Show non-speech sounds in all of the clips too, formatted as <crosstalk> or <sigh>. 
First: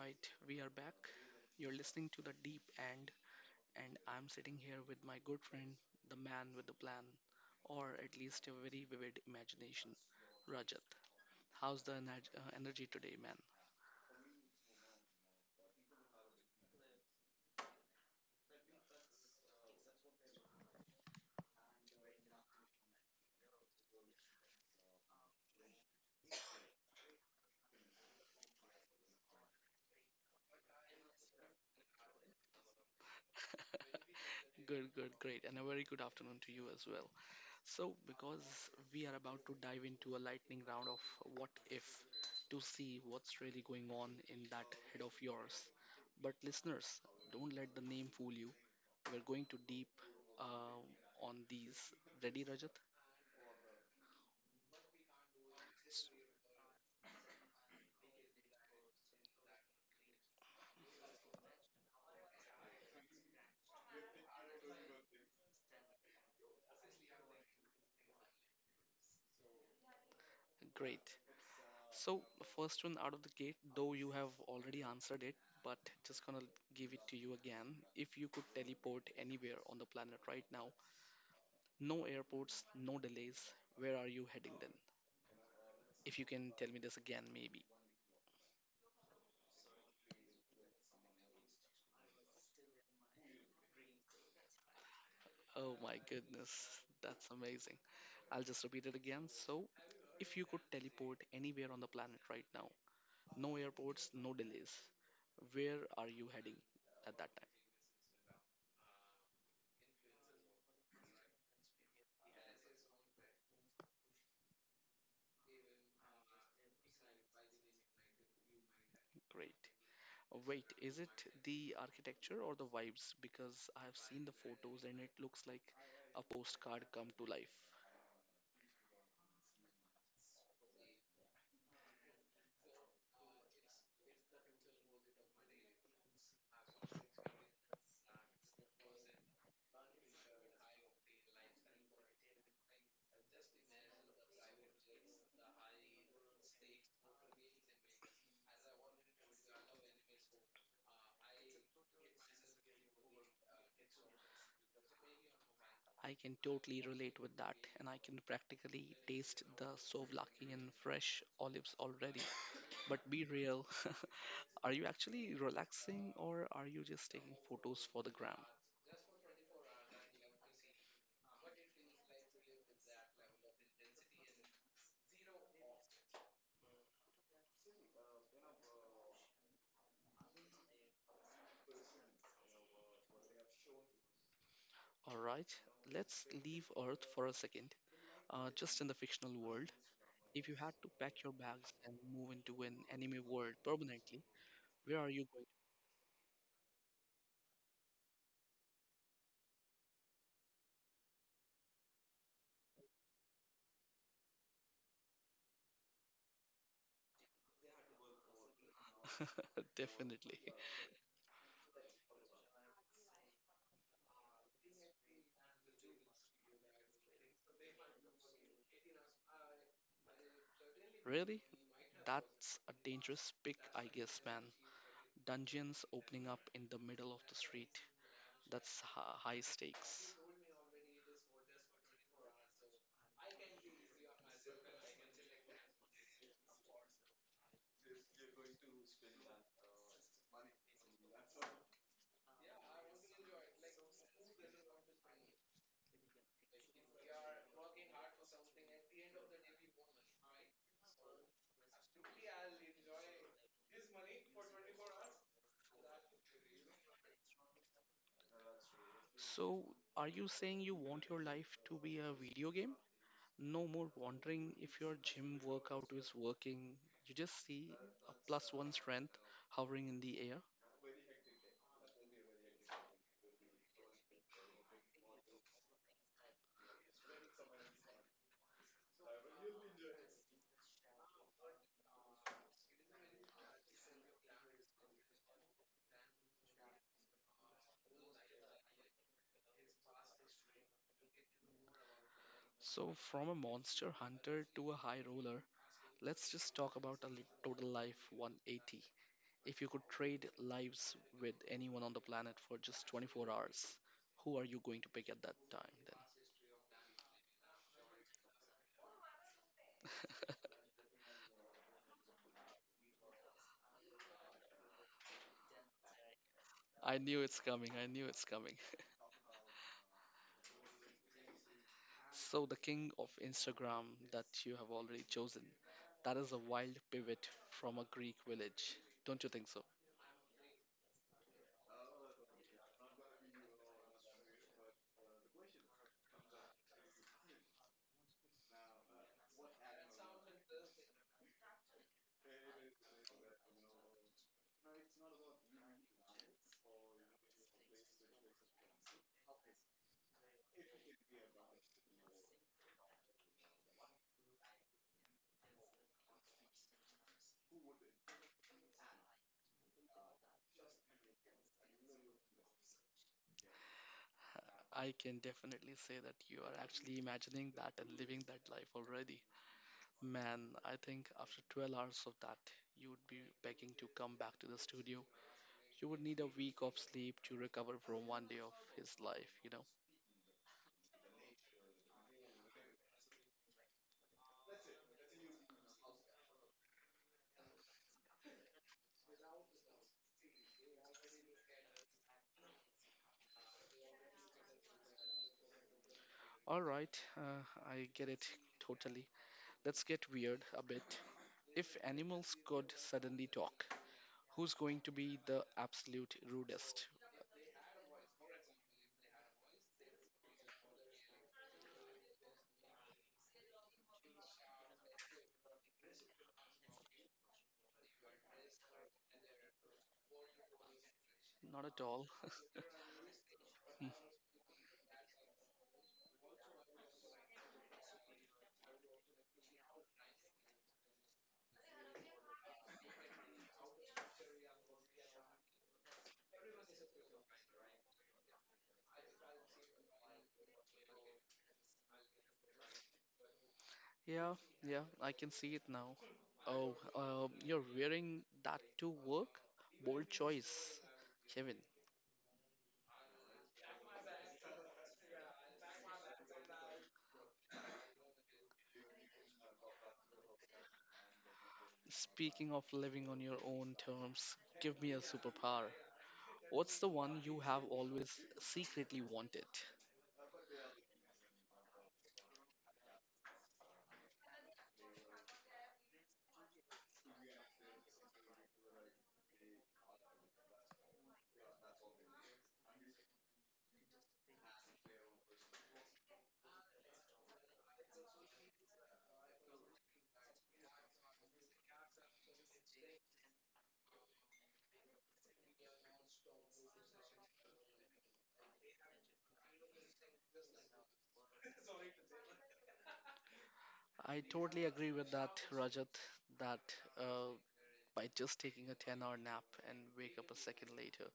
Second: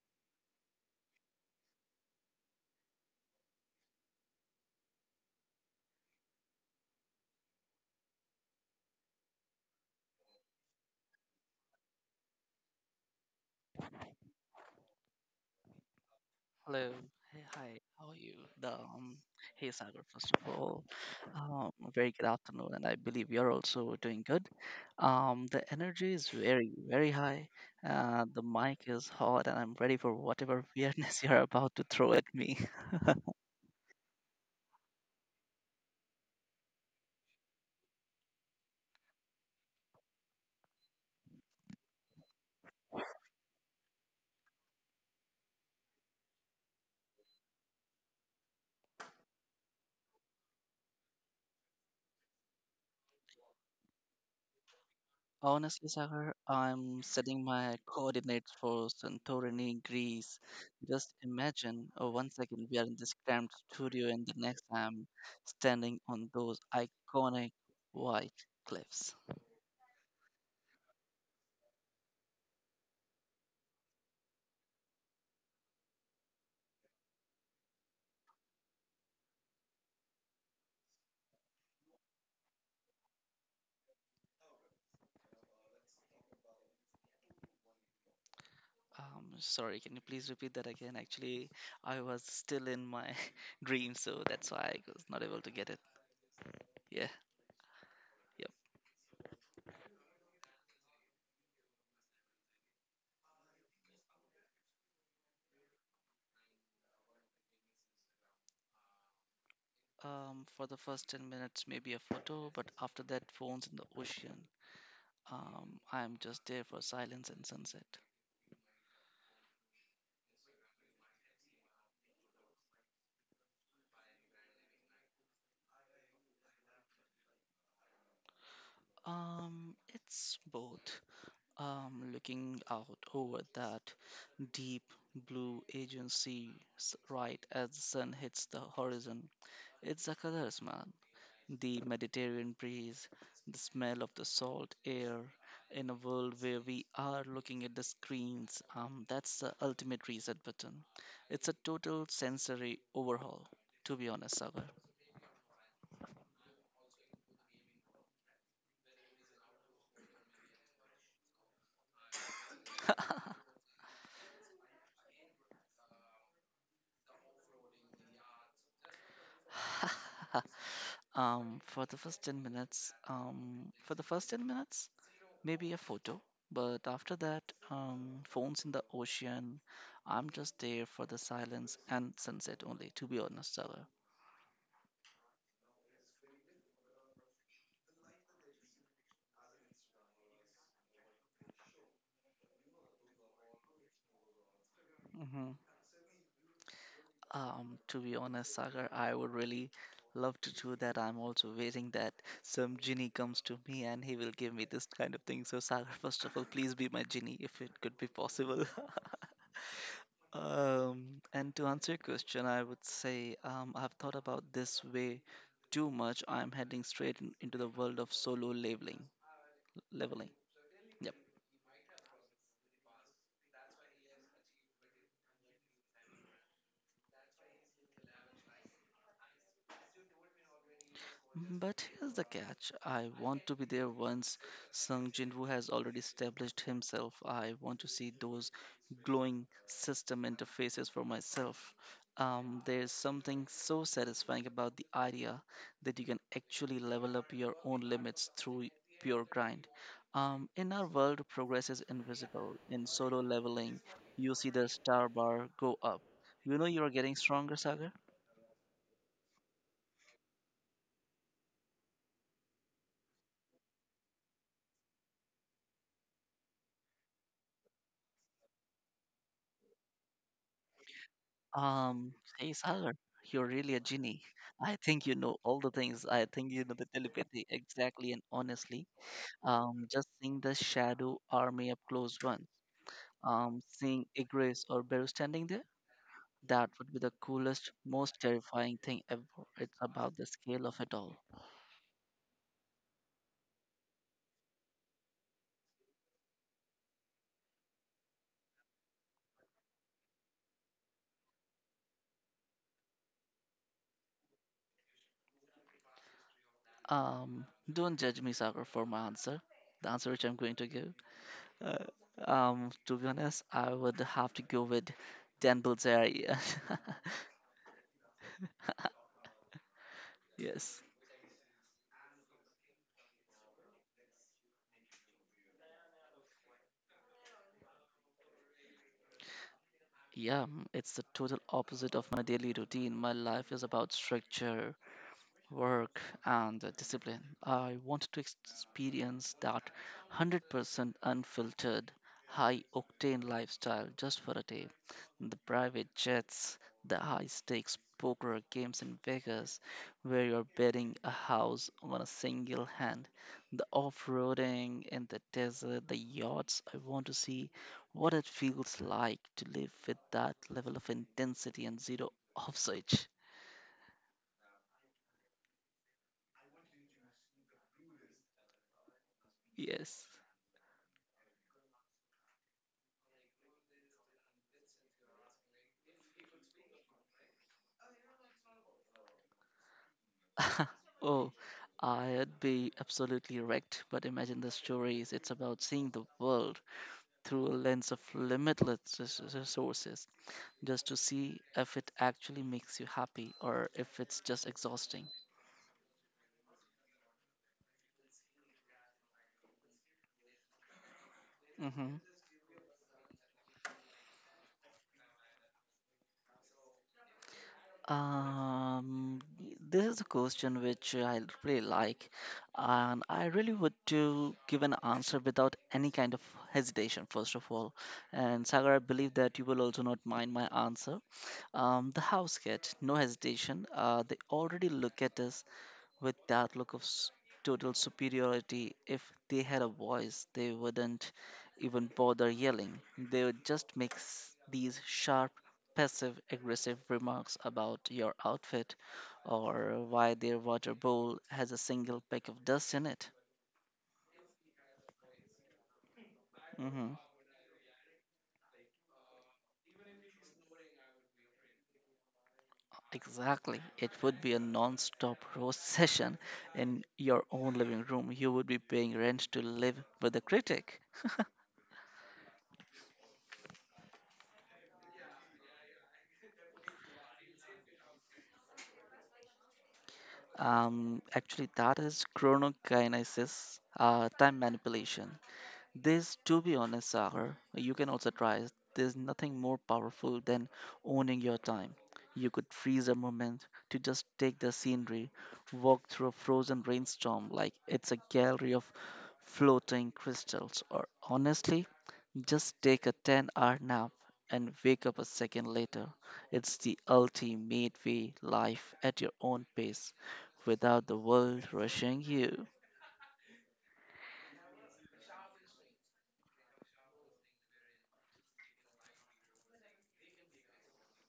right, we are back. You're listening to The Deep End, and I'm sitting here with my good friend, the man with the plan, or at least a very vivid imagination, Rajat. How's the energy today, man? Hello. Hey, hi. How are you? The, um, Hey, Sagar, first of all, a very good afternoon, and I believe you're also doing good. The energy is very, very high. The mic is hot, and I'm ready for whatever weirdness <laughs> you're about to throw at me. Good, good, great, and a very good afternoon to you as well. So, because we are about to dive into a lightning round of what if to see what's really going on in that head of yours. But, listeners, don't let the name fool you. We're going to deep uh, on these. Ready, Rajat? Honestly, Sagar, I'm setting my coordinates for Santorini, Greece. Just imagine, 1 second we are in this cramped studio, and the next I'm standing on those iconic white cliffs. Great. So, first one out of the gate, though you have already answered it, but just gonna give it to you again. If you could teleport anywhere on the planet right now, no airports, no delays, where are you heading then? If you can tell me this again, maybe. Sorry, can you please repeat that again? Actually, I was still in my <laughs> dream, so that's why I was not able to get Oh it. my goodness, Yeah, that's amazing. I'll yep. just repeat it again. So, if you could teleport anywhere on the planet right now, no airports, no delays, where are you heading at that time? For the first 10 minutes, maybe a photo, but after that, phones in the ocean. I'm just there for silence and sunset. Great. Oh, wait, is it the architecture or the vibes? Because I've seen the photos and it looks like a postcard come to life. It's both. Looking out over that deep blue agency right as the sun hits the horizon. It's the colors, man. The Mediterranean breeze, the smell of the salt air in a world where we are looking at the screens. That's the ultimate reset button. It's a total sensory overhaul, to be honest, Sagar. I can totally relate with that, and I can practically taste the souvlaki and fresh olives already. But be real, <laughs> are you actually relaxing or are you just taking photos for the gram? <laughs> For the first 10 minutes, maybe a photo, but after that, phones in the ocean. I'm just there for the silence and sunset only, to be honest, Sagar. All right, let's leave Earth for a second, just in the fictional world. If you had to pack your bags and move into an anime world permanently, where are you going? hmm to be honest, Sagar, I would really love to do that. I'm also waiting that some genie comes to me and he will give me this kind of thing. So, Sagar, first of all, please be my genie if it could be possible. <laughs> <laughs> Definitely. And to answer your question, I would say I've thought about this way too much. I'm heading straight in, into the world of solo leveling. Leveling. Yep. Really? That's a dangerous pick, I guess, man. Dungeons opening up in the middle of the street. That's high stakes. Mm, but here's the catch. I want to be there once Sung Jinwoo has already established himself. I want to see those glowing system interfaces for myself. There's something so satisfying about the idea that you can actually level up your own limits through pure grind. In our world, progress is invisible. In solo leveling, you see the star bar go up. You know you are getting stronger, Sagar? So, are you saying you want your life to be a video game? No more wondering if your gym workout is working. You just see a plus one strength hovering in the air. Um, hey, Sagar, you're really a genie. I think you know all the things. I think you know the telepathy exactly and honestly. Just seeing the shadow army up close once, seeing Igris or Beru standing there, that would be the coolest, most terrifying thing ever. It's about the scale of it all. So, from a monster hunter to a high roller, let's just talk about a total life 180. If you could trade lives with anyone on the planet for just 24 hours, who are you going to pick at that time then? Um, don't judge me, Sagar, for my answer. The answer which I'm going to give. Uh, to be honest, I would have to go with Dan Bilzerian. <laughs> I knew it's coming. I knew it's coming. Yes. So, the king of Instagram that you have already chosen, that is a wild pivot from a Greek village. Don't you think so? Yeah, mm, it's the total opposite of my daily routine. My life is about structure, work, and the discipline. I want to experience that 100% unfiltered, high octane lifestyle just for a day. The private jets, the high stakes poker games in Vegas, where you're betting a house on a single hand, the off roading in the desert, the yachts. I want to see what it feels like to live with that level of intensity and zero <laughs> off switch. I can definitely say that you are actually imagining that and living that life already. Yes. Man, I think after 12 hours of that, you would be begging to come back to the studio. You would need a week of sleep to recover from one day of his life, you know. <laughs> Oh, I'd be absolutely wrecked. But imagine the stories. It's about seeing the world through a lens of limitless resources, just to see if it actually makes you happy or if it's just exhausting. All right, I get it totally. Let's get weird a bit. If hmm animals could suddenly talk, who's going to be the absolute rudest? Um, this is a question which I really like, and I really would to give an answer without any kind of hesitation, first of all. And Sagar, I believe that you will also not mind my answer. Not at The all. house <laughs> cat, no hesitation, Hmm. They already look at us with that look of total superiority. If they had a voice, they wouldn't even bother yelling. They would just make these sharp, passive aggressive remarks about your outfit or why their water bowl has a single peck of dust in it. Yeah, yeah, I can see it now. Oh, Mm-hmm. You're wearing that to work? Bold choice, Kevin. Exactly. It would be a non stop roast <laughs> session in your own living room. You would be paying rent to live with a critic. <laughs> Speaking of living on your own terms, give me a superpower. What's the one you have always secretly wanted? Actually, that is chronokinesis, time manipulation. This, to be honest, Sagar, you can also try it. There's nothing more powerful than owning your time. You could freeze a moment to just take the scenery, walk through a frozen rainstorm like it's a gallery of floating crystals, or honestly, just take a 10-hour nap and wake up a second later. It's the ultimate way life at your own pace without the world rushing you. I totally agree with that, Rajat, that uh, by just taking a 10-hour nap and wake up a second later.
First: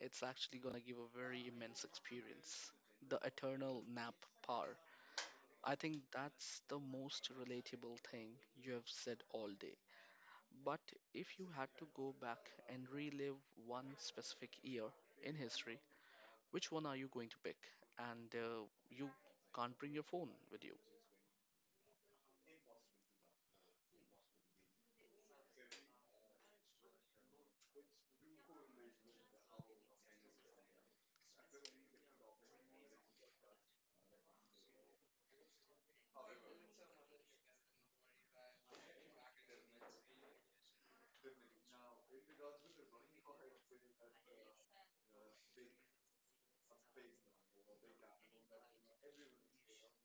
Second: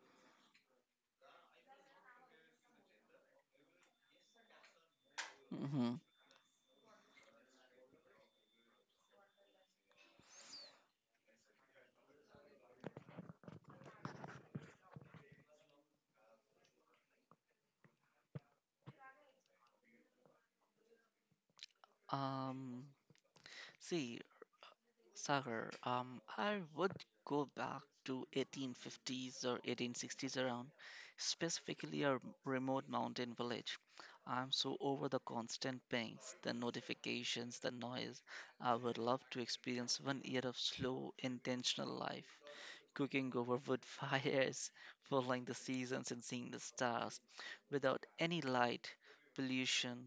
It's actually going to give a very immense experience. The eternal nap power. I hmm think that's the most relatable thing you have said all day. But if you had to go back and relive one specific year in history, which one are you going to pick? And you can't bring your phone with you. Um, see, Sagar, I would go back to 1850s or 1860s around, specifically a remote mountain village. I'm so over the constant pings, the notifications, the noise. I would love to experience 1 year of slow, intentional life cooking over wood <laughs> fires, following the seasons and seeing the stars without any light pollution,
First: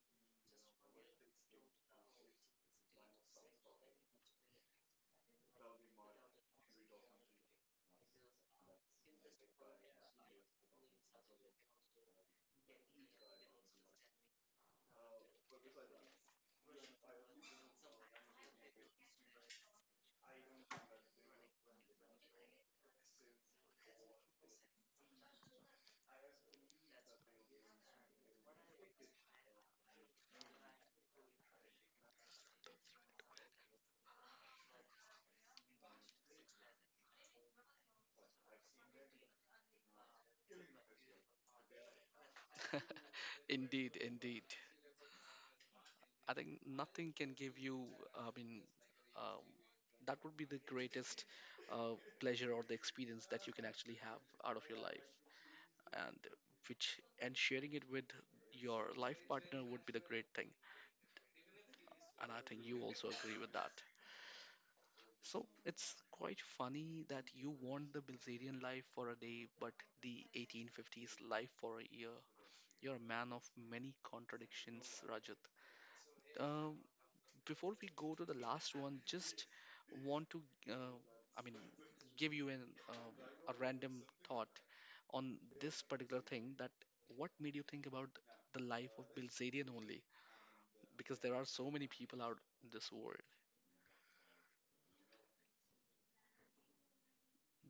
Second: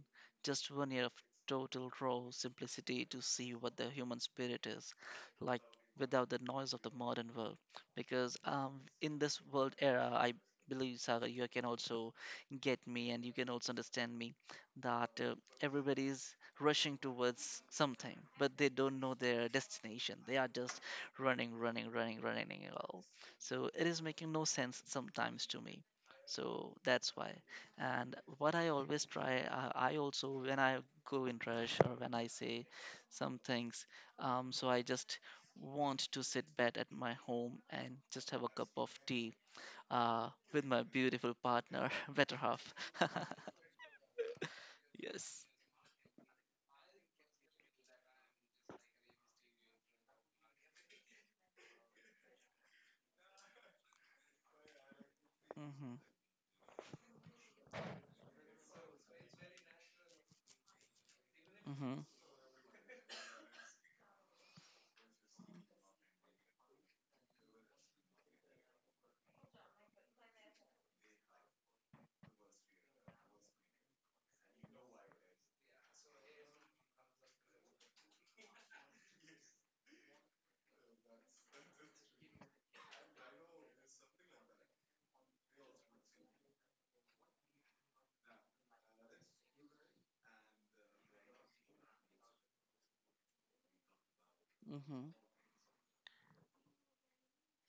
just 1 year of total raw simplicity to see what the human spirit is like without the noise of the modern world. Because in this world era, I believe, Sagar, you can also get me and you can also understand me that everybody is rushing towards something, but they don't know their destination. They are just running, running, running, running and all. So it is making no sense sometimes to me. So that's why. And what I always try, I also when I go in rush or when I say some things, so I just want to sit back at my home and just have a cup of tea with my beautiful partner, <laughs> better half. <laughs> <laughs> Indeed, indeed. Yes. I think nothing can give you, I mean, uh, that would be the greatest uh, pleasure or the experience that you can actually have out of your life Mm-hmm. and which and sharing it with your life partner would be the great thing, Mm-hmm. and I think you also agree with that. So it's quite funny that you want the Bilzerian life for a day, but the 1850s life for a year. You're a man of many contradictions, Rajat. Um, before we go to the last one, just want to, uh, I mean, give you an um a random thought on this particular thing that what made you think about the life of Bilzerian only? Because there are so many people out in this world. Mm-hmm.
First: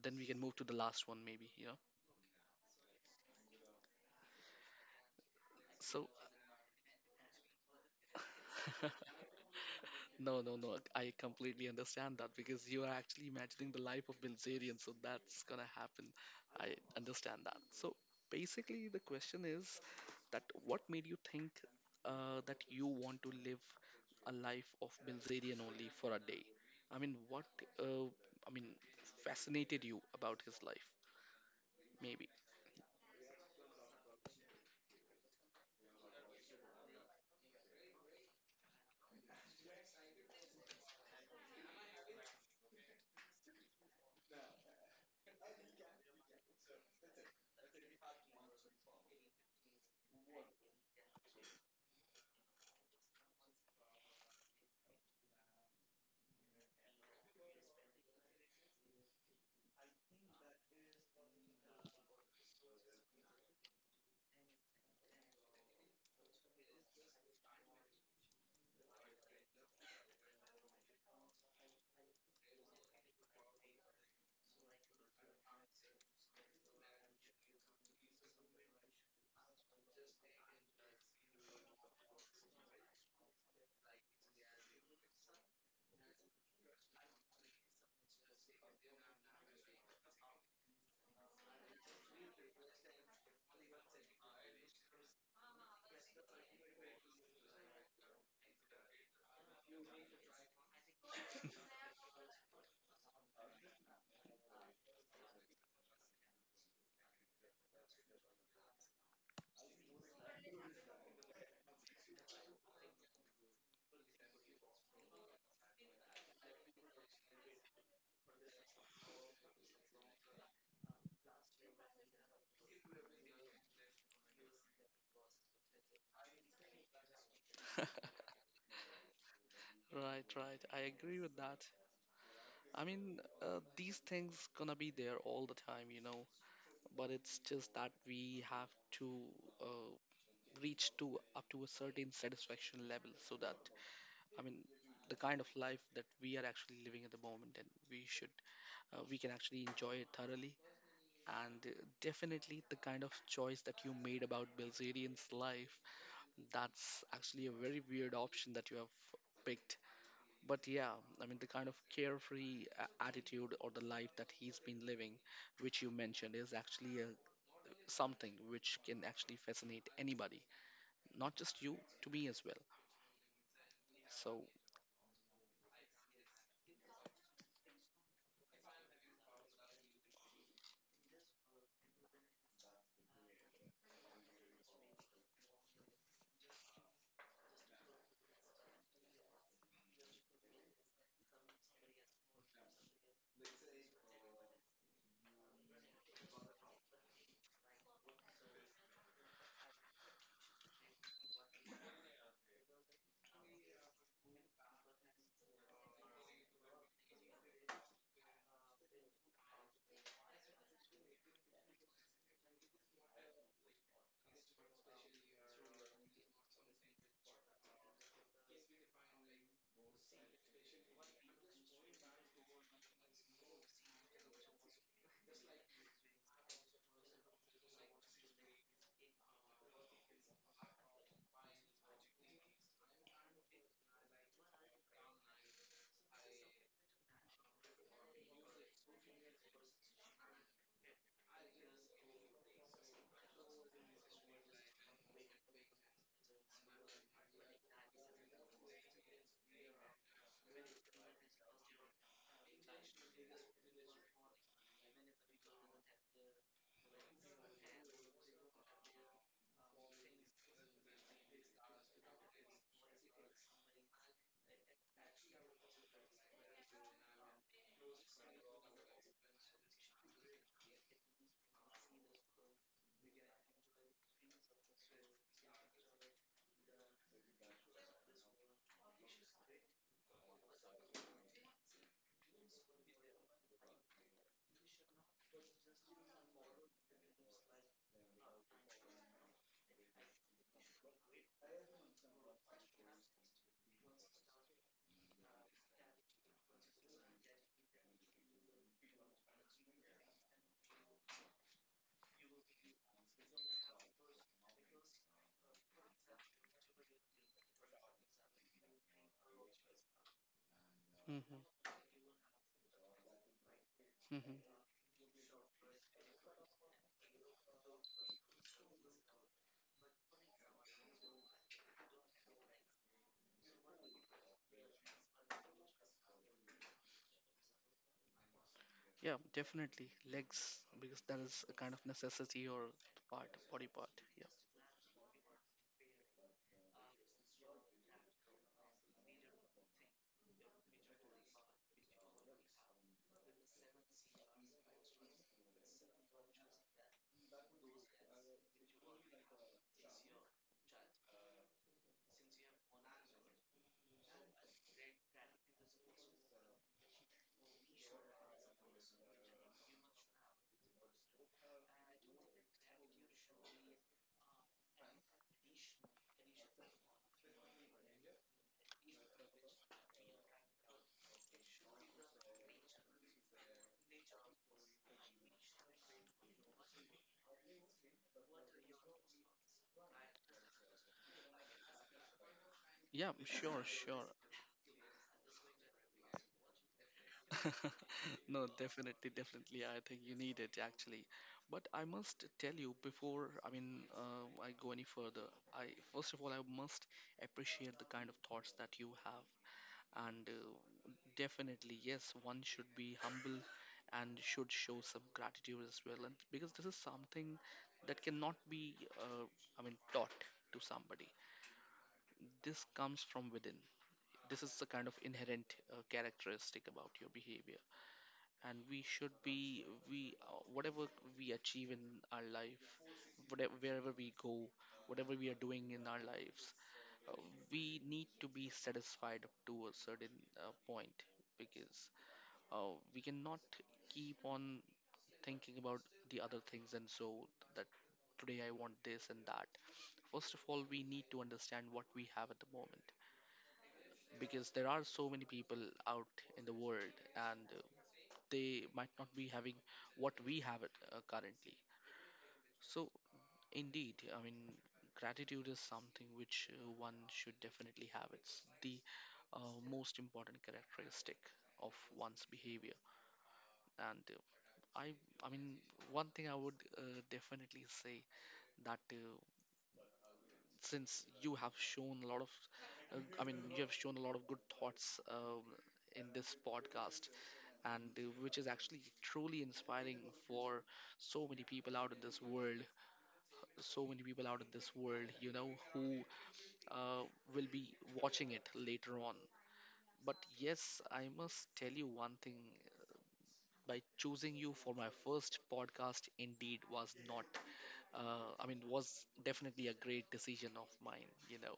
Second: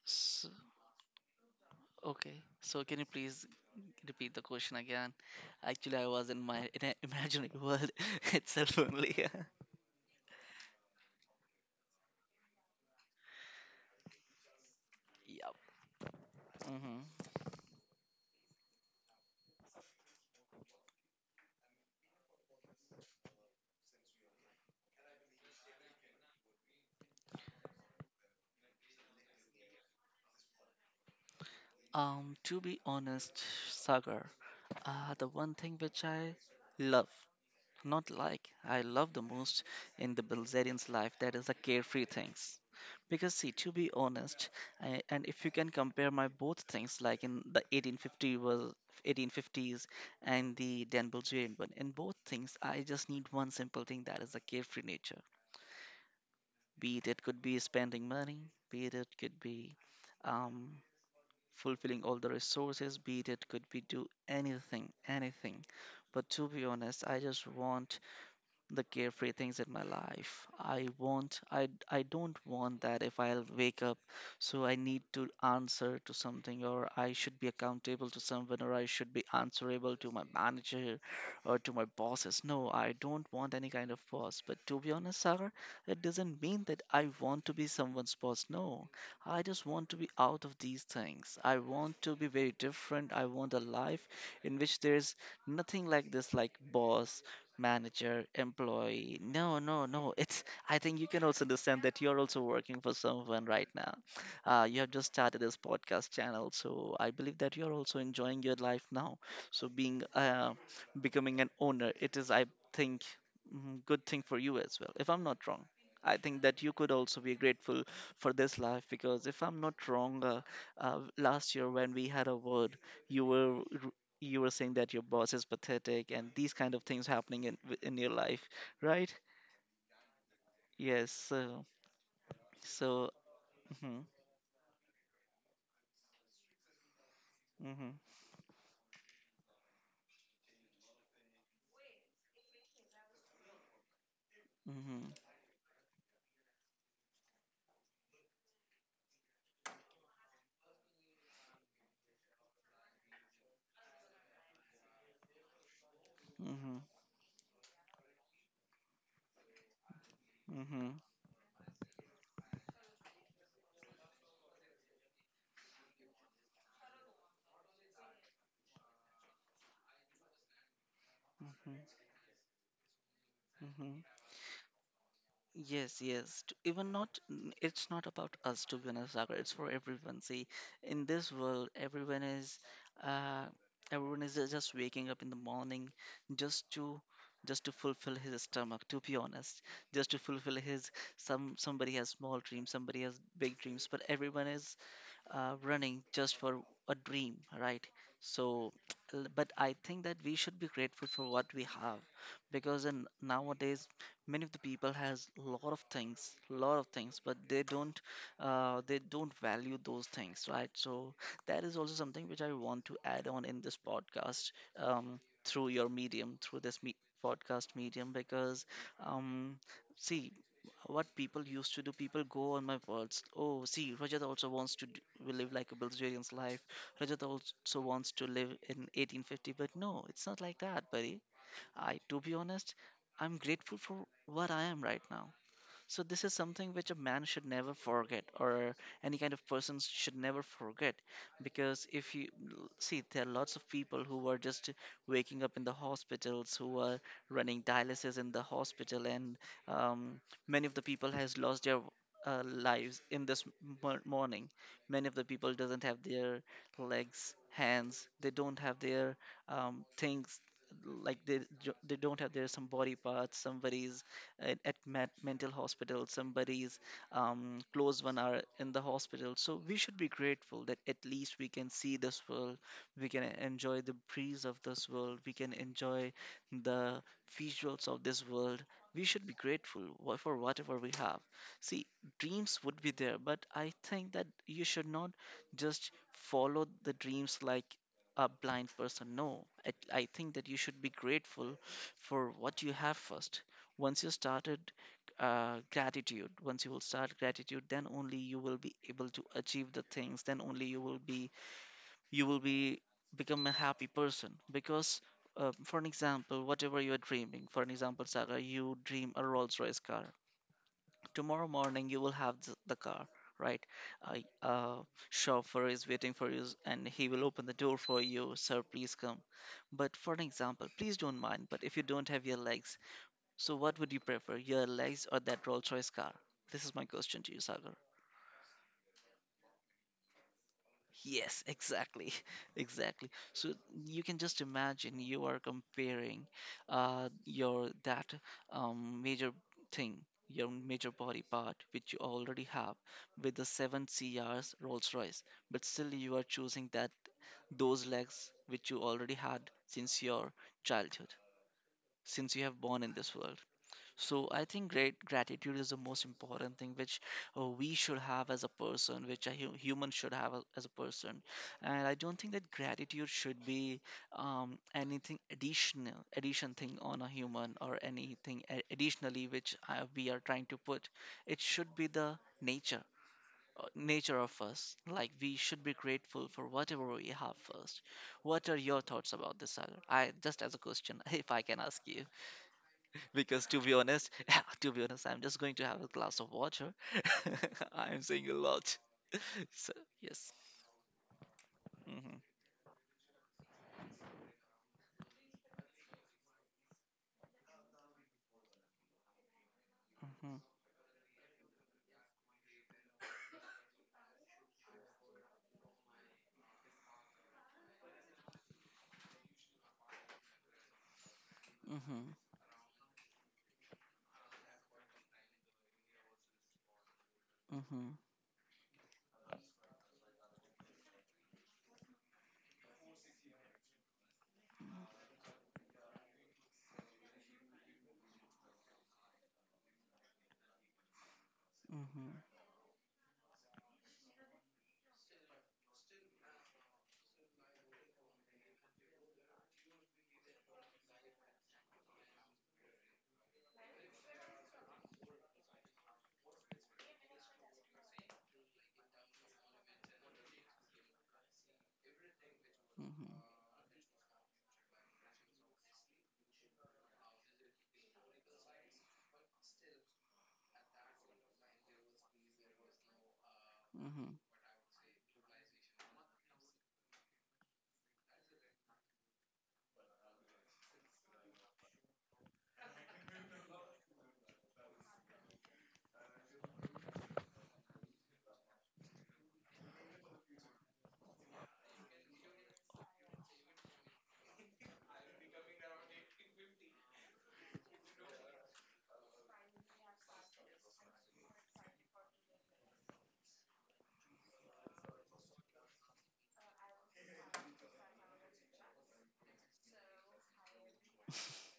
Then we can So, move to the last one, maybe, you know. okay. So can you please repeat the question again. Actually, I So was in my <laughs> in a imaginary world <laughs> itself <laughs> only. <laughs> no, no, no. I completely understand that because you are actually imagining the life of Bilzerian, so that's Yep. gonna happen. I hmm understand that. So basically, the question is that what made you think that you want to live a life of Bilzerian only for a day? I mean, what uh, I mean fascinated you about his life, maybe. To be honest, Sagar, the one thing which I love, not like, I love the most in the Bulgarians' life, that is the carefree things. Because see, to be honest, I, and if you can compare my both things, like in the 1850 was 1850s and the Dan Bulgarian one, in both things, I just need one simple thing, that is the carefree nature. Be it it could be spending money, be it it could be um, fulfilling all the resources, be it it could be do anything, anything. But to be honest, I just want the carefree things in my life. I don't want that if I'll wake up so I need to answer to something or I should be accountable to someone or I should be answerable to my manager or to my bosses. No, I don't want any kind of boss. But to be honest, Sagar, it doesn't mean that I want to be someone's boss. No. I just want to be out of these things. I want to be very different. I want a life in which there's nothing like this like boss manager, employee. No, no, no. It's. I think you can also understand that you're also working for someone right now. You have just started this podcast channel, so I believe that you're also enjoying your life now. So being becoming an owner, it is, I think, good thing for you as well. If I'm not wrong. I think that you could also be grateful for this life because if I'm not wrong, last year when we had a word, you were you were saying that your boss is pathetic and these kind of things happening in your life, right? Right, right. I Yes. agree with that. So I so. mean, these Mm-hmm, things gonna be there all the time, you know. But it's just mm-hmm, that we have to uh, reach to up to a certain satisfaction level so that I mean mm-hmm, the kind of life that we are actually living at the moment, and we should we can actually enjoy it thoroughly, and definitely the kind of choice that you made about Bilzerian's life, mm-hmm, that's actually a very weird option that you have picked. But mm-hmm, yeah, I mean, the kind of carefree attitude or the life that he's been living, which you mentioned, is actually a something which can actually fascinate anybody, not just you, to me as well. mm-hmm, So, yes, yes. t- Even not, n- it's not about us to be honest, Sagar. It's for everyone. See, in this world, uh, everyone is just waking up in the morning just to, just to fulfill his stomach. To be honest, just to fulfill his somebody has small dreams, somebody has big dreams, but everyone is running just for a dream, right? So, but I think that we should be grateful for what we have, because in nowadays many of the people has a lot of things, but they don't value those things, right? So that is also something which I want to add on in this podcast, through your medium, through this podcast medium, because um, see what people used to do. People go on my words. Oh, see, Rajat also wants to live like a Bulgarian's life. Rajat also wants to live in 1850. But no, it's not like that, buddy. To be honest, I'm grateful for what I am right now. So this is something which a man should never forget, or any kind of person should never forget, because if you see, there are lots of people who are just waking up in the hospitals, who are running dialysis in the hospital, and um, many of the people has lost their lives in this morning. Many of the people doesn't have their legs, hands. They don't have their things like they don't have their some body parts. Somebody's at mental hospital, somebody's close one are in the hospital, so we should be grateful that at least we can see this world, we can enjoy the breeze of this world, we can enjoy the visuals of this world. We should be grateful for whatever we have. See, dreams would be there, but I think that you should not just follow the dreams like a blind person. No it, I think that you should be grateful for what you have first. Once you started gratitude, once you will start gratitude, then only you will be able to achieve the things, then only you will be become a happy person. Because for an example, whatever you are dreaming, for an example, Saga, you dream a Rolls Royce car. hmm, Tomorrow morning you will have the car, right? A hmm, chauffeur is waiting for you and he will open the door for you. Sir, please come. But for an example, please don't mind, but if you don't have your legs, so what would you prefer, your legs or that Rolls Royce car? This is my question to you, Sagar. yeah, definitely legs because that Yes, is a kind of exactly, necessity <laughs> or exactly. part, So body part. you can just imagine, you are comparing your that major thing, your major body part, which you already have, with the seven CRs Rolls Royce, but still you are choosing that, those legs which you already had since your childhood, since you have born in this world. So I think great gratitude is the most important thing which we should have as a person, which a human should have as a person. And I don't think that gratitude should be anything additional, addition thing on a human, or anything additionally which we are trying to put. It should be the nature. Nature of us, like we should be grateful for whatever we have first. What are your thoughts about this, Sal? I just as a question, <laughs> if I can ask you, Yeah, yeah, because to sure, be sure. honest, <laughs> to be honest, I'm just going to have a glass of water. <laughs> <laughs> I'm saying a No, lot. definitely, <laughs> definitely. So I think you yes. need it actually. But I hmm must tell you before, I mean, I go any further, I first of all, I must appreciate the kind of thoughts that you have. And hmm definitely, yes, one should be humble and should show some gratitude as well. And because this is something that cannot be, I mean, taught to somebody. hmm This comes from within. This is the kind of inherent characteristic about your behavior. hmm And we should be, we whatever we achieve in our life, whatever, wherever we go, whatever we are doing in our lives, uh, we need to be satisfied up to a certain point, because hmm we cannot keep on thinking about the other things and so that today I want this and that. First of all, we need to understand what we have at the moment because there are so many people out in the world, and they might not be having what we have it currently. So, hmm indeed, I mean, gratitude is something which one should definitely have. It's the uh, most important characteristic of one's behavior, and hmm I I mean one thing I would definitely say that since you have shown a lot of I mean you have shown a lot of good thoughts in this podcast, and which is actually truly inspiring for so many people out in this world, so many people out in this world, you know, who uh, will be watching it later on. But yes, I must tell you one thing, by choosing you for my first podcast indeed was not I mean, was definitely a great decision of mine, you know.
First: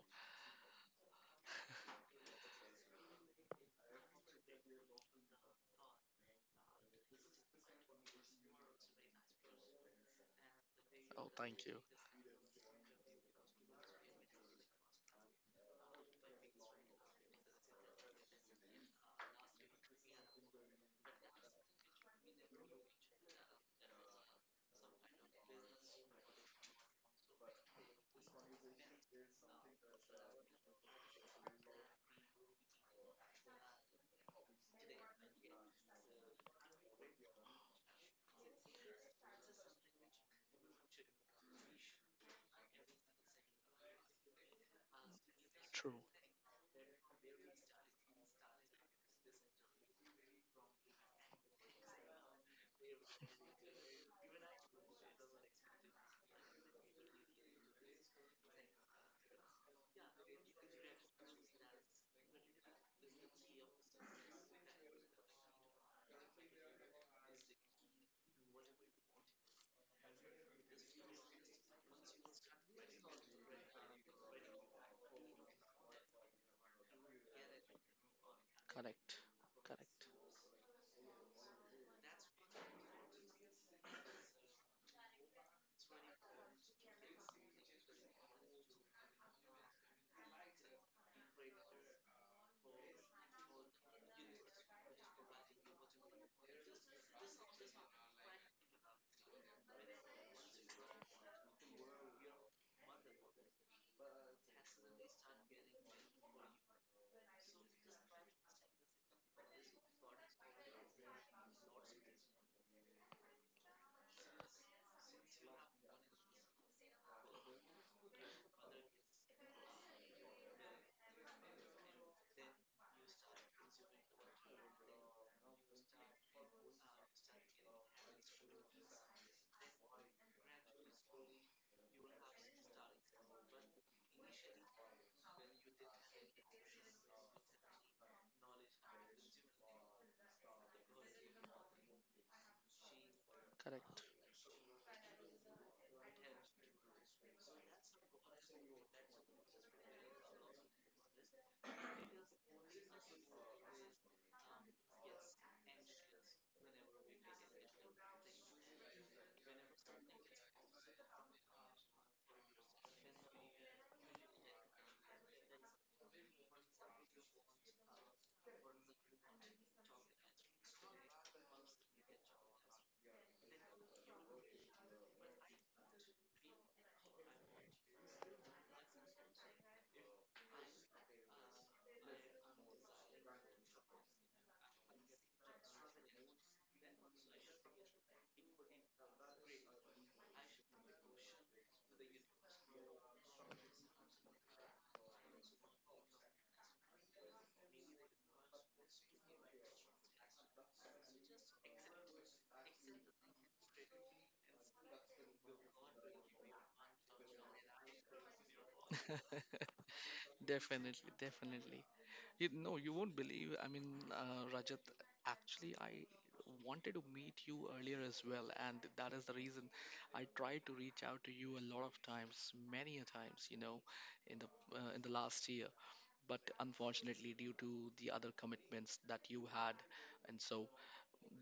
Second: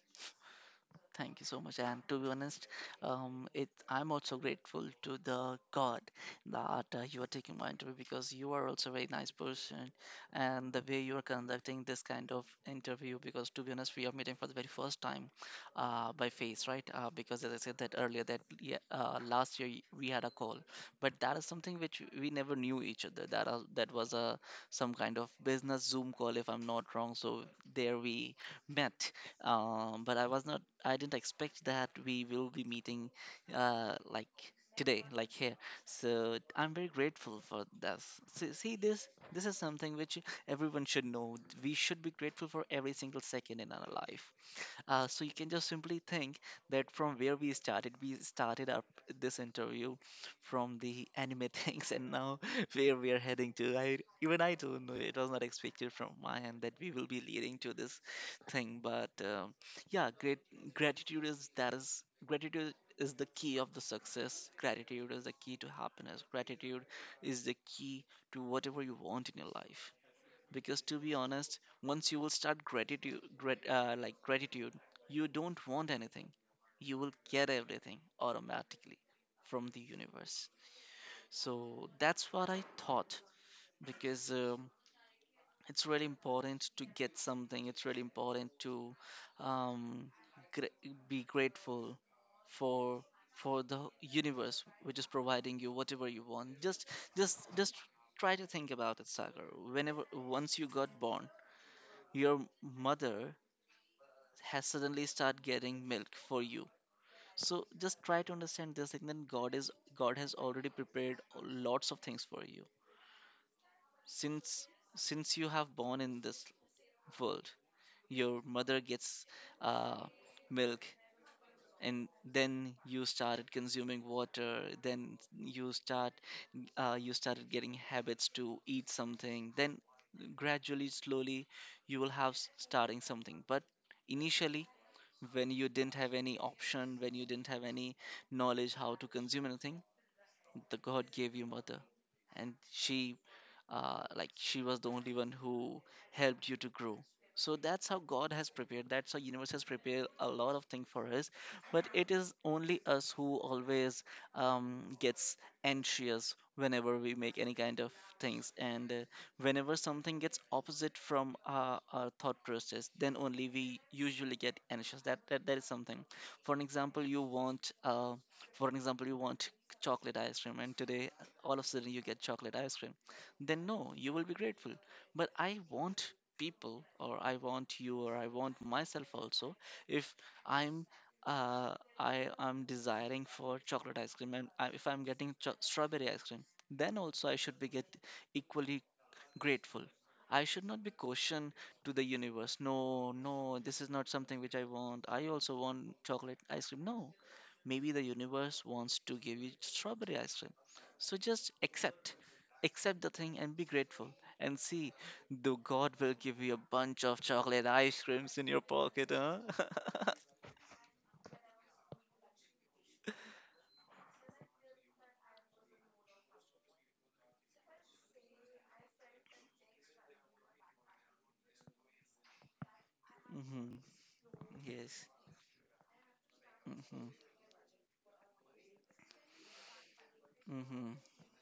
Thank you so much. And to be honest, it I'm also grateful to the God that you are taking my interview, because you are also a very nice person, and the way you are Oh, thank conducting you. this kind of interview. Because to be honest, we are meeting for the very first time, by face, right? Because as I said that earlier, that yeah, last year we had a call, but that is something which we never knew each other. That was a some kind of business Zoom call, if I'm not wrong. So there we met, but I was not I didn't expect that we will be meeting like today, like here. So I'm very grateful for this. See, this this is something which everyone should know. We should be grateful for every single second in our life. So you can just simply True. think that from where we started up this interview from the anime <laughs> things, and now <laughs> where we are heading to. I don't know. It was not expected from my end that we will be leading to this thing, but yeah, great gratitude is that is gratitude is the key of the success. Gratitude is the key to happiness. Gratitude is the key to whatever you want in your life. Because to be honest, once you will start gratitude, like gratitude, you don't want anything, you will get everything automatically Correct. from the Correct. universe. So that's what I thought. Because it's really important to get something, it's really important to um, gr- be grateful for for the universe which is providing you whatever you want. Just try to think about it, Sagar. Whenever, once you got born, your mother has suddenly start getting milk for you. So just try to understand this. And then god has already prepared lots of things for you since since you have born in this world. Your mother gets uh, milk, and then you started consuming water, then you start you started getting habits to eat something, then gradually, slowly you will have starting something. But initially, when you didn't have any option, when you didn't have any knowledge how to consume anything, the god gave you mother, and she Correct. like she was the only one who helped you to grow. So that's how god has prepared, that's how universe has prepared a lot of things for us. But it is only us who always gets anxious whenever we make any kind of things. And whenever something gets opposite from our thought process, then only we usually get anxious. That is something. For an example, you want for an example you want chocolate ice cream, and today all of a sudden you get chocolate ice cream, then no, you will be grateful. But I want people, or I want you, or I want myself also, if I'm I am desiring for chocolate ice cream, and I, if I'm getting strawberry ice cream, then also I should be get equally grateful. I should not be cautioned to the universe. No, no, this is not something which I want. I also want chocolate ice cream. No, maybe the universe wants to give you strawberry ice cream. So just accept. Accept the thing and be grateful. And see, the God will give you a bunch of chocolate ice creams in your pocket, huh? <laughs> Definitely, definitely. You no, you won't believe. I mean, Rajat, actually, I wanted to meet you earlier as well, and that is the reason I tried to reach out to you a lot of times, many a <laughs> times, you Mm-hmm. know, in the in Yes. the last year. But hmm unfortunately, due to the other commitments that you had, and so hmm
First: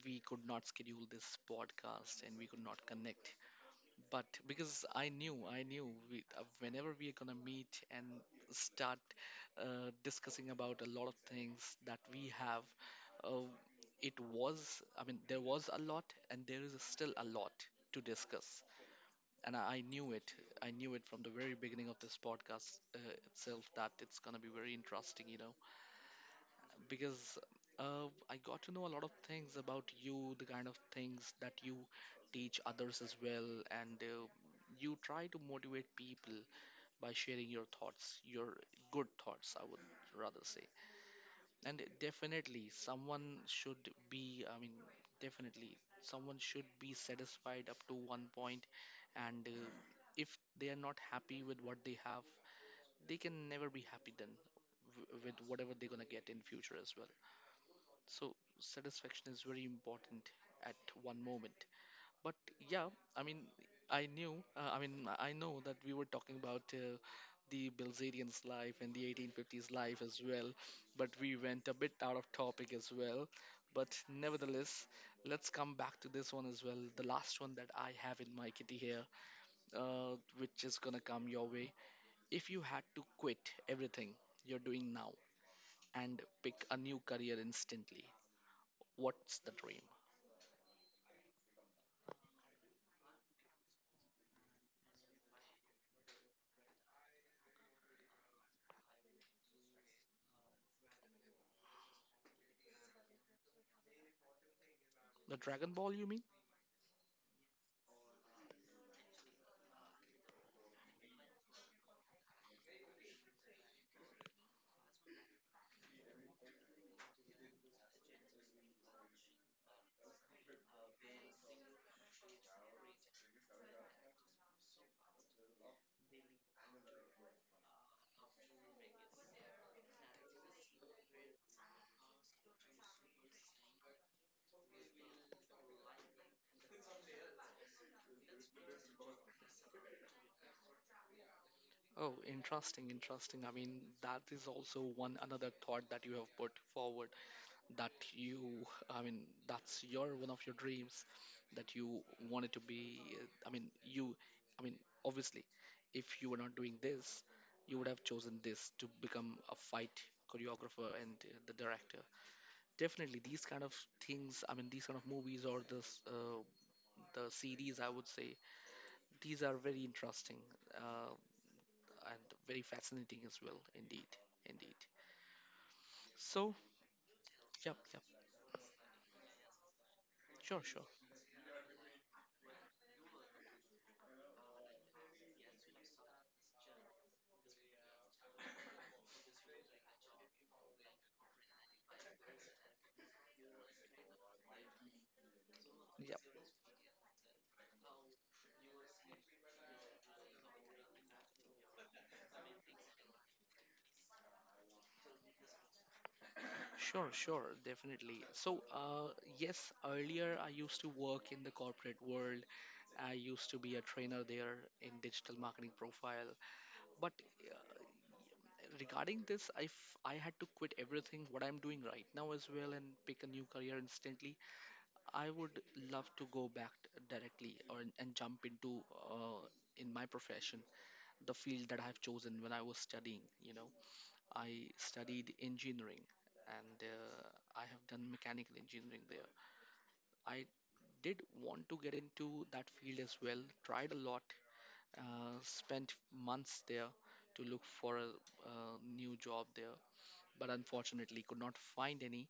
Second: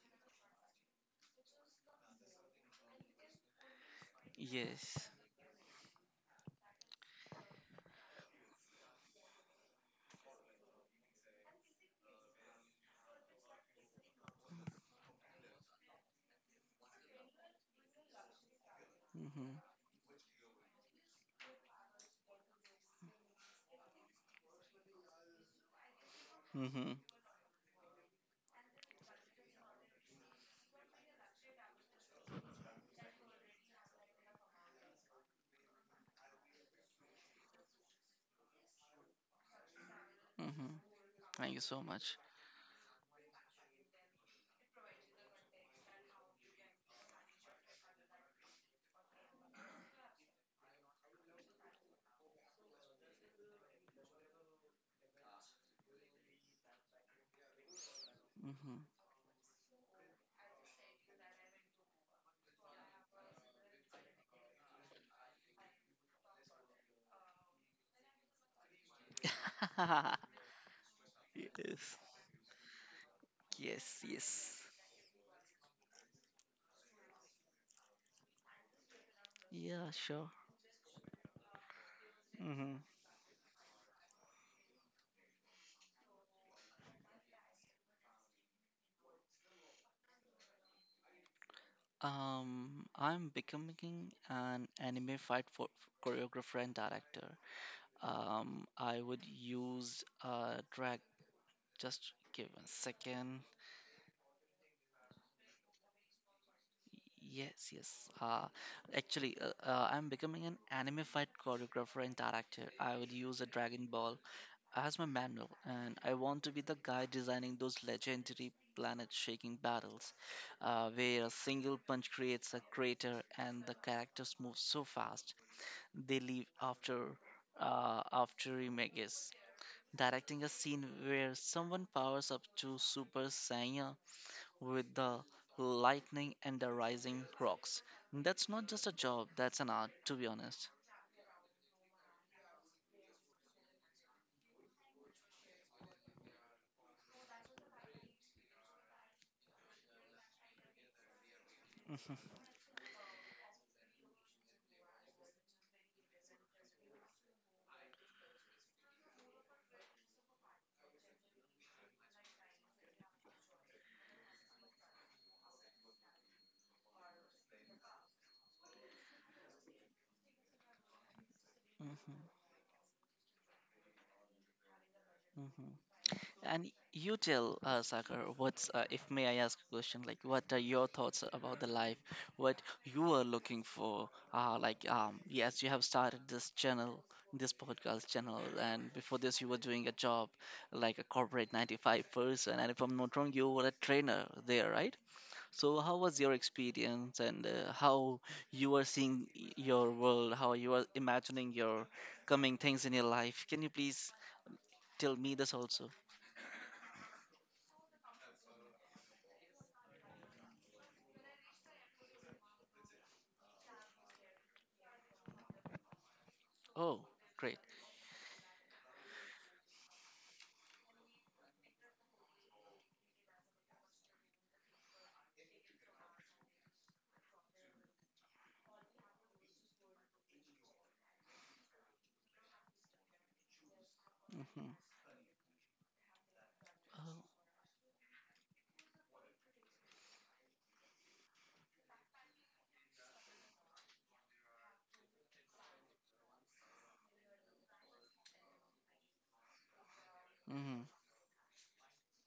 we could not schedule this podcast and we could not connect. But because Yes. I knew whenever we are gonna meet and start discussing about a lot of things that we have, uh, it was, I mean, there was a lot, and there is still a lot to discuss. And hmm I knew it. I knew it from the very beginning of this podcast itself, that it's gonna be very interesting, you know, hmm because I got to know a lot of things about you, the kind of things that you teach others as well, and you try to motivate people by sharing your thoughts, your good thoughts, I would rather say. hmm Thank you And so much. definitely, someone should be, I mean, definitely, someone should be satisfied up to one point, and if they are not happy with what they have, they can never be happy then with whatever they're gonna get in future as well, so hmm satisfaction is very important at one moment. But yeah, I mean, I knew, I mean, I know that we were talking about the Bilzerian's life and the 1850s <laughs> life as well, but we went a bit yes. out of topic as well. Yes. But Yes. nevertheless, let's come back to this one as well, the last one that I have in my kitty here, Yeah, sure. which is gonna come your way. If you hmm had to quit everything you're doing now and pick a new career instantly, what's the dream? I'm becoming an anime fight for choreographer and director. I would use drag. Just give a second. The Dragon Ball, you mean? Yes, yes. Actually, I'm becoming an anime fight choreographer and director. I would use a Dragon Ball as my manual, and I want to be the guy designing those legendary planet-shaking battles, where a single punch creates a crater and the characters move so fast they leave after after Remakes, directing a scene where someone powers up to Super Saiyan with the lightning and the rising rocks. That's not just a job, that's an art, to be honest. Oh, interesting, interesting. I mean, that is also one another thought that you have put forward that you, I mean, that's your one of your dreams that you Mhm, wanted to be. I mean, you, I mean, obviously, if you were not doing this, you would have chosen this to become a fight choreographer and the director. Definitely, these kind of things, I mean, these kind of movies or this, the series, I would say, these are very interesting uh, and mhm, very fascinating as well. Indeed, indeed. mhm. So, And you tell yep, yep. Sagar, what's if may I ask a question? Like, what Sure, are sure. your thoughts about the life? What you are looking for? Like, yes, you have started this channel, this podcast channel, and before this, you were doing a job like a corporate 9 to 5 person. And if I'm not wrong, you were a trainer there, right? So, how was Yep. your experience, and how you are seeing your world? How you are imagining your coming things in your life? Can you please tell me this also? Sure, sure, definitely. So, yes, earlier I used to work in the corporate world. I used to be a trainer there in digital marketing profile. Oh. But Great. Regarding this, if I had to quit everything what I'm doing right now as well and pick a new career instantly, I would love to go back directly or and jump into uh, in my profession, the field that I've chosen when I was studying. You know, I hmm studied engineering and Oh. I have done mechanical engineering there. I did want to get into that field as well, tried a lot, spent months there to look for a, new job there, but hmm unfortunately could not find any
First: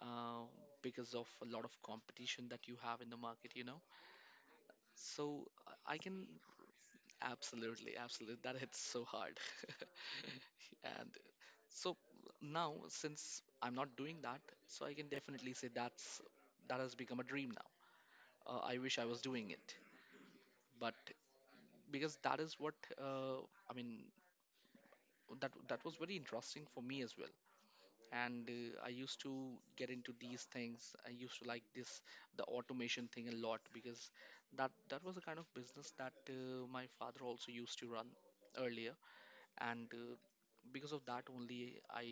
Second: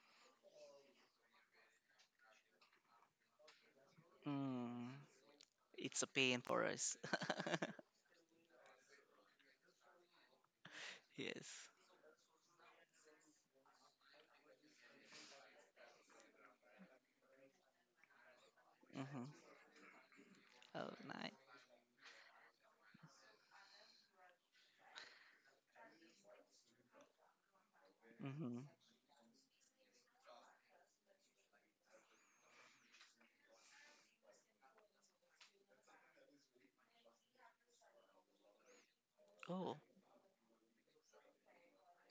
uh, because of a lot of competition that you have in the market, you know. Mm. So I It's a can pain for us. <laughs> absolutely, absolutely, that hits so hard. <laughs> And Yes. so now, since I'm not doing that, so I can definitely say that has become a dream now. I wish I was hmm doing it, Oh, but nice. because that is what uh, I mean, that was very interesting for me as well. And hmm I used to get into these things, I used to like this, the automation thing a lot because that was the kind of business that my father also used to run earlier, Oh. and because of that only I,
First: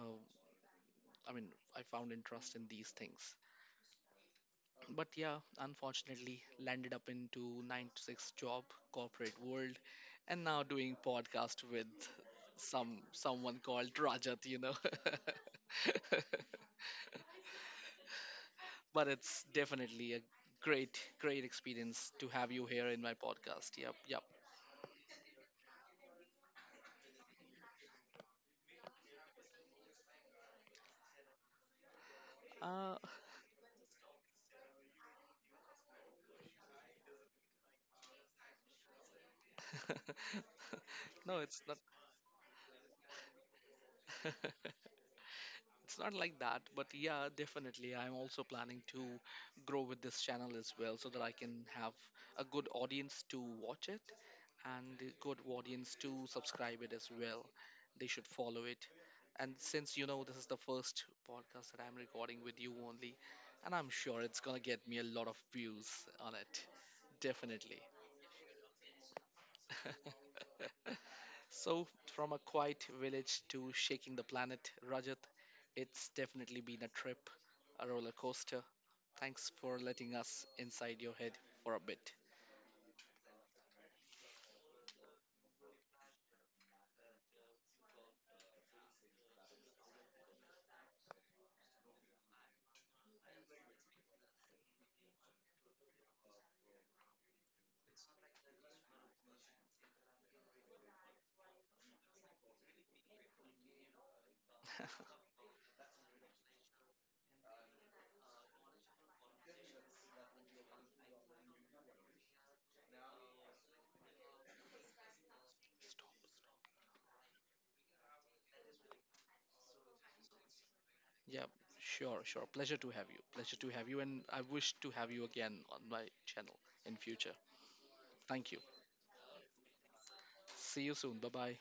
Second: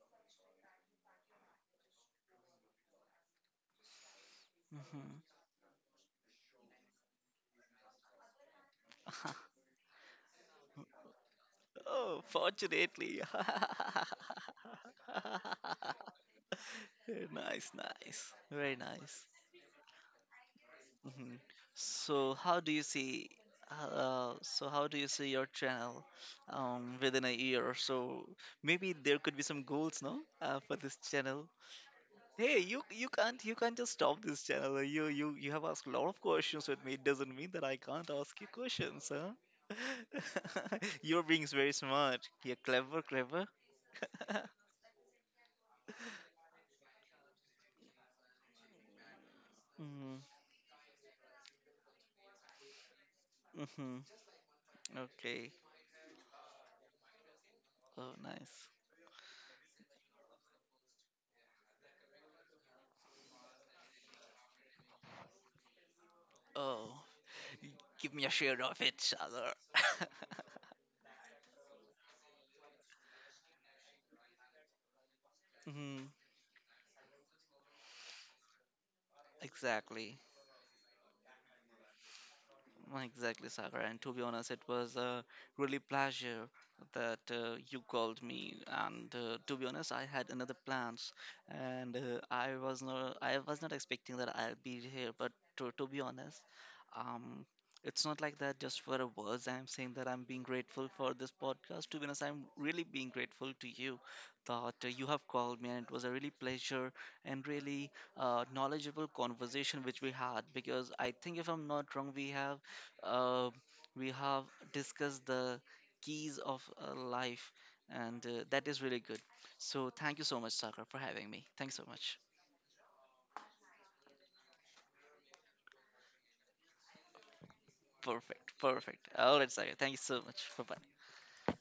uh, I mean, I found interest in these things. But hmm yeah, unfortunately landed up into 9 to 6 job, corporate <laughs> world, and now doing podcast with oh, fortunately. someone called Rajat, you know. <laughs> <laughs> Very nice, nice. Very But nice. it's definitely a great, hmm great experience to So, have how you do you here in my see? podcast. Yep, yep. So, how do you see your channel within a year or so? Maybe there could be some goals, no, for this channel. Hey, Uh, you can't just stop this channel. Like, you have asked a lot of questions with me. It doesn't mean that I can't ask you questions, huh? <laughs> You're <laughs> no, being it's very not. smart. You're clever. <laughs> <laughs> It's not like that, but yeah, definitely. I'm also planning to grow with Mm-hmm. this channel as well, so that I can have a good audience to watch Mm-hmm. it and the good Okay. audience to subscribe it as well. They Oh, should follow nice. it. And since you know this is the first podcast that I'm recording with you only, and I'm sure it's gonna get me a lot of views on it. Oh, Definitely. give me a share of it, Shalar. <laughs> So, from a quiet village to shaking the planet, Rajat, Mm, it's definitely been a trip, a roller coaster. <laughs> Thanks for letting exactly. us inside your head for a bit. Exactly, Sagar. And to be honest, it was a really pleasure that you called me. And to be honest, I had another plans, and I was not expecting that I'll be here. But to be honest, um, it's not like that. Just for a words, I'm saying that I'm being grateful for this podcast. To be honest, I'm really being grateful to you that you have called me, <laughs> and it was a really pleasure and really knowledgeable conversation which we had, because I think if I'm not wrong, uh, we have discussed the keys of life, and that is really good. So thank you so much, Sagar, for having me. Yeah, Thanks so much. sure, sure. Pleasure to have you. Pleasure to have you, and I wish to have you again on my channel in future. Thank Perfect, you. perfect. All right, Sagar. Thank you so much. Bye bye. See you soon. Bye bye.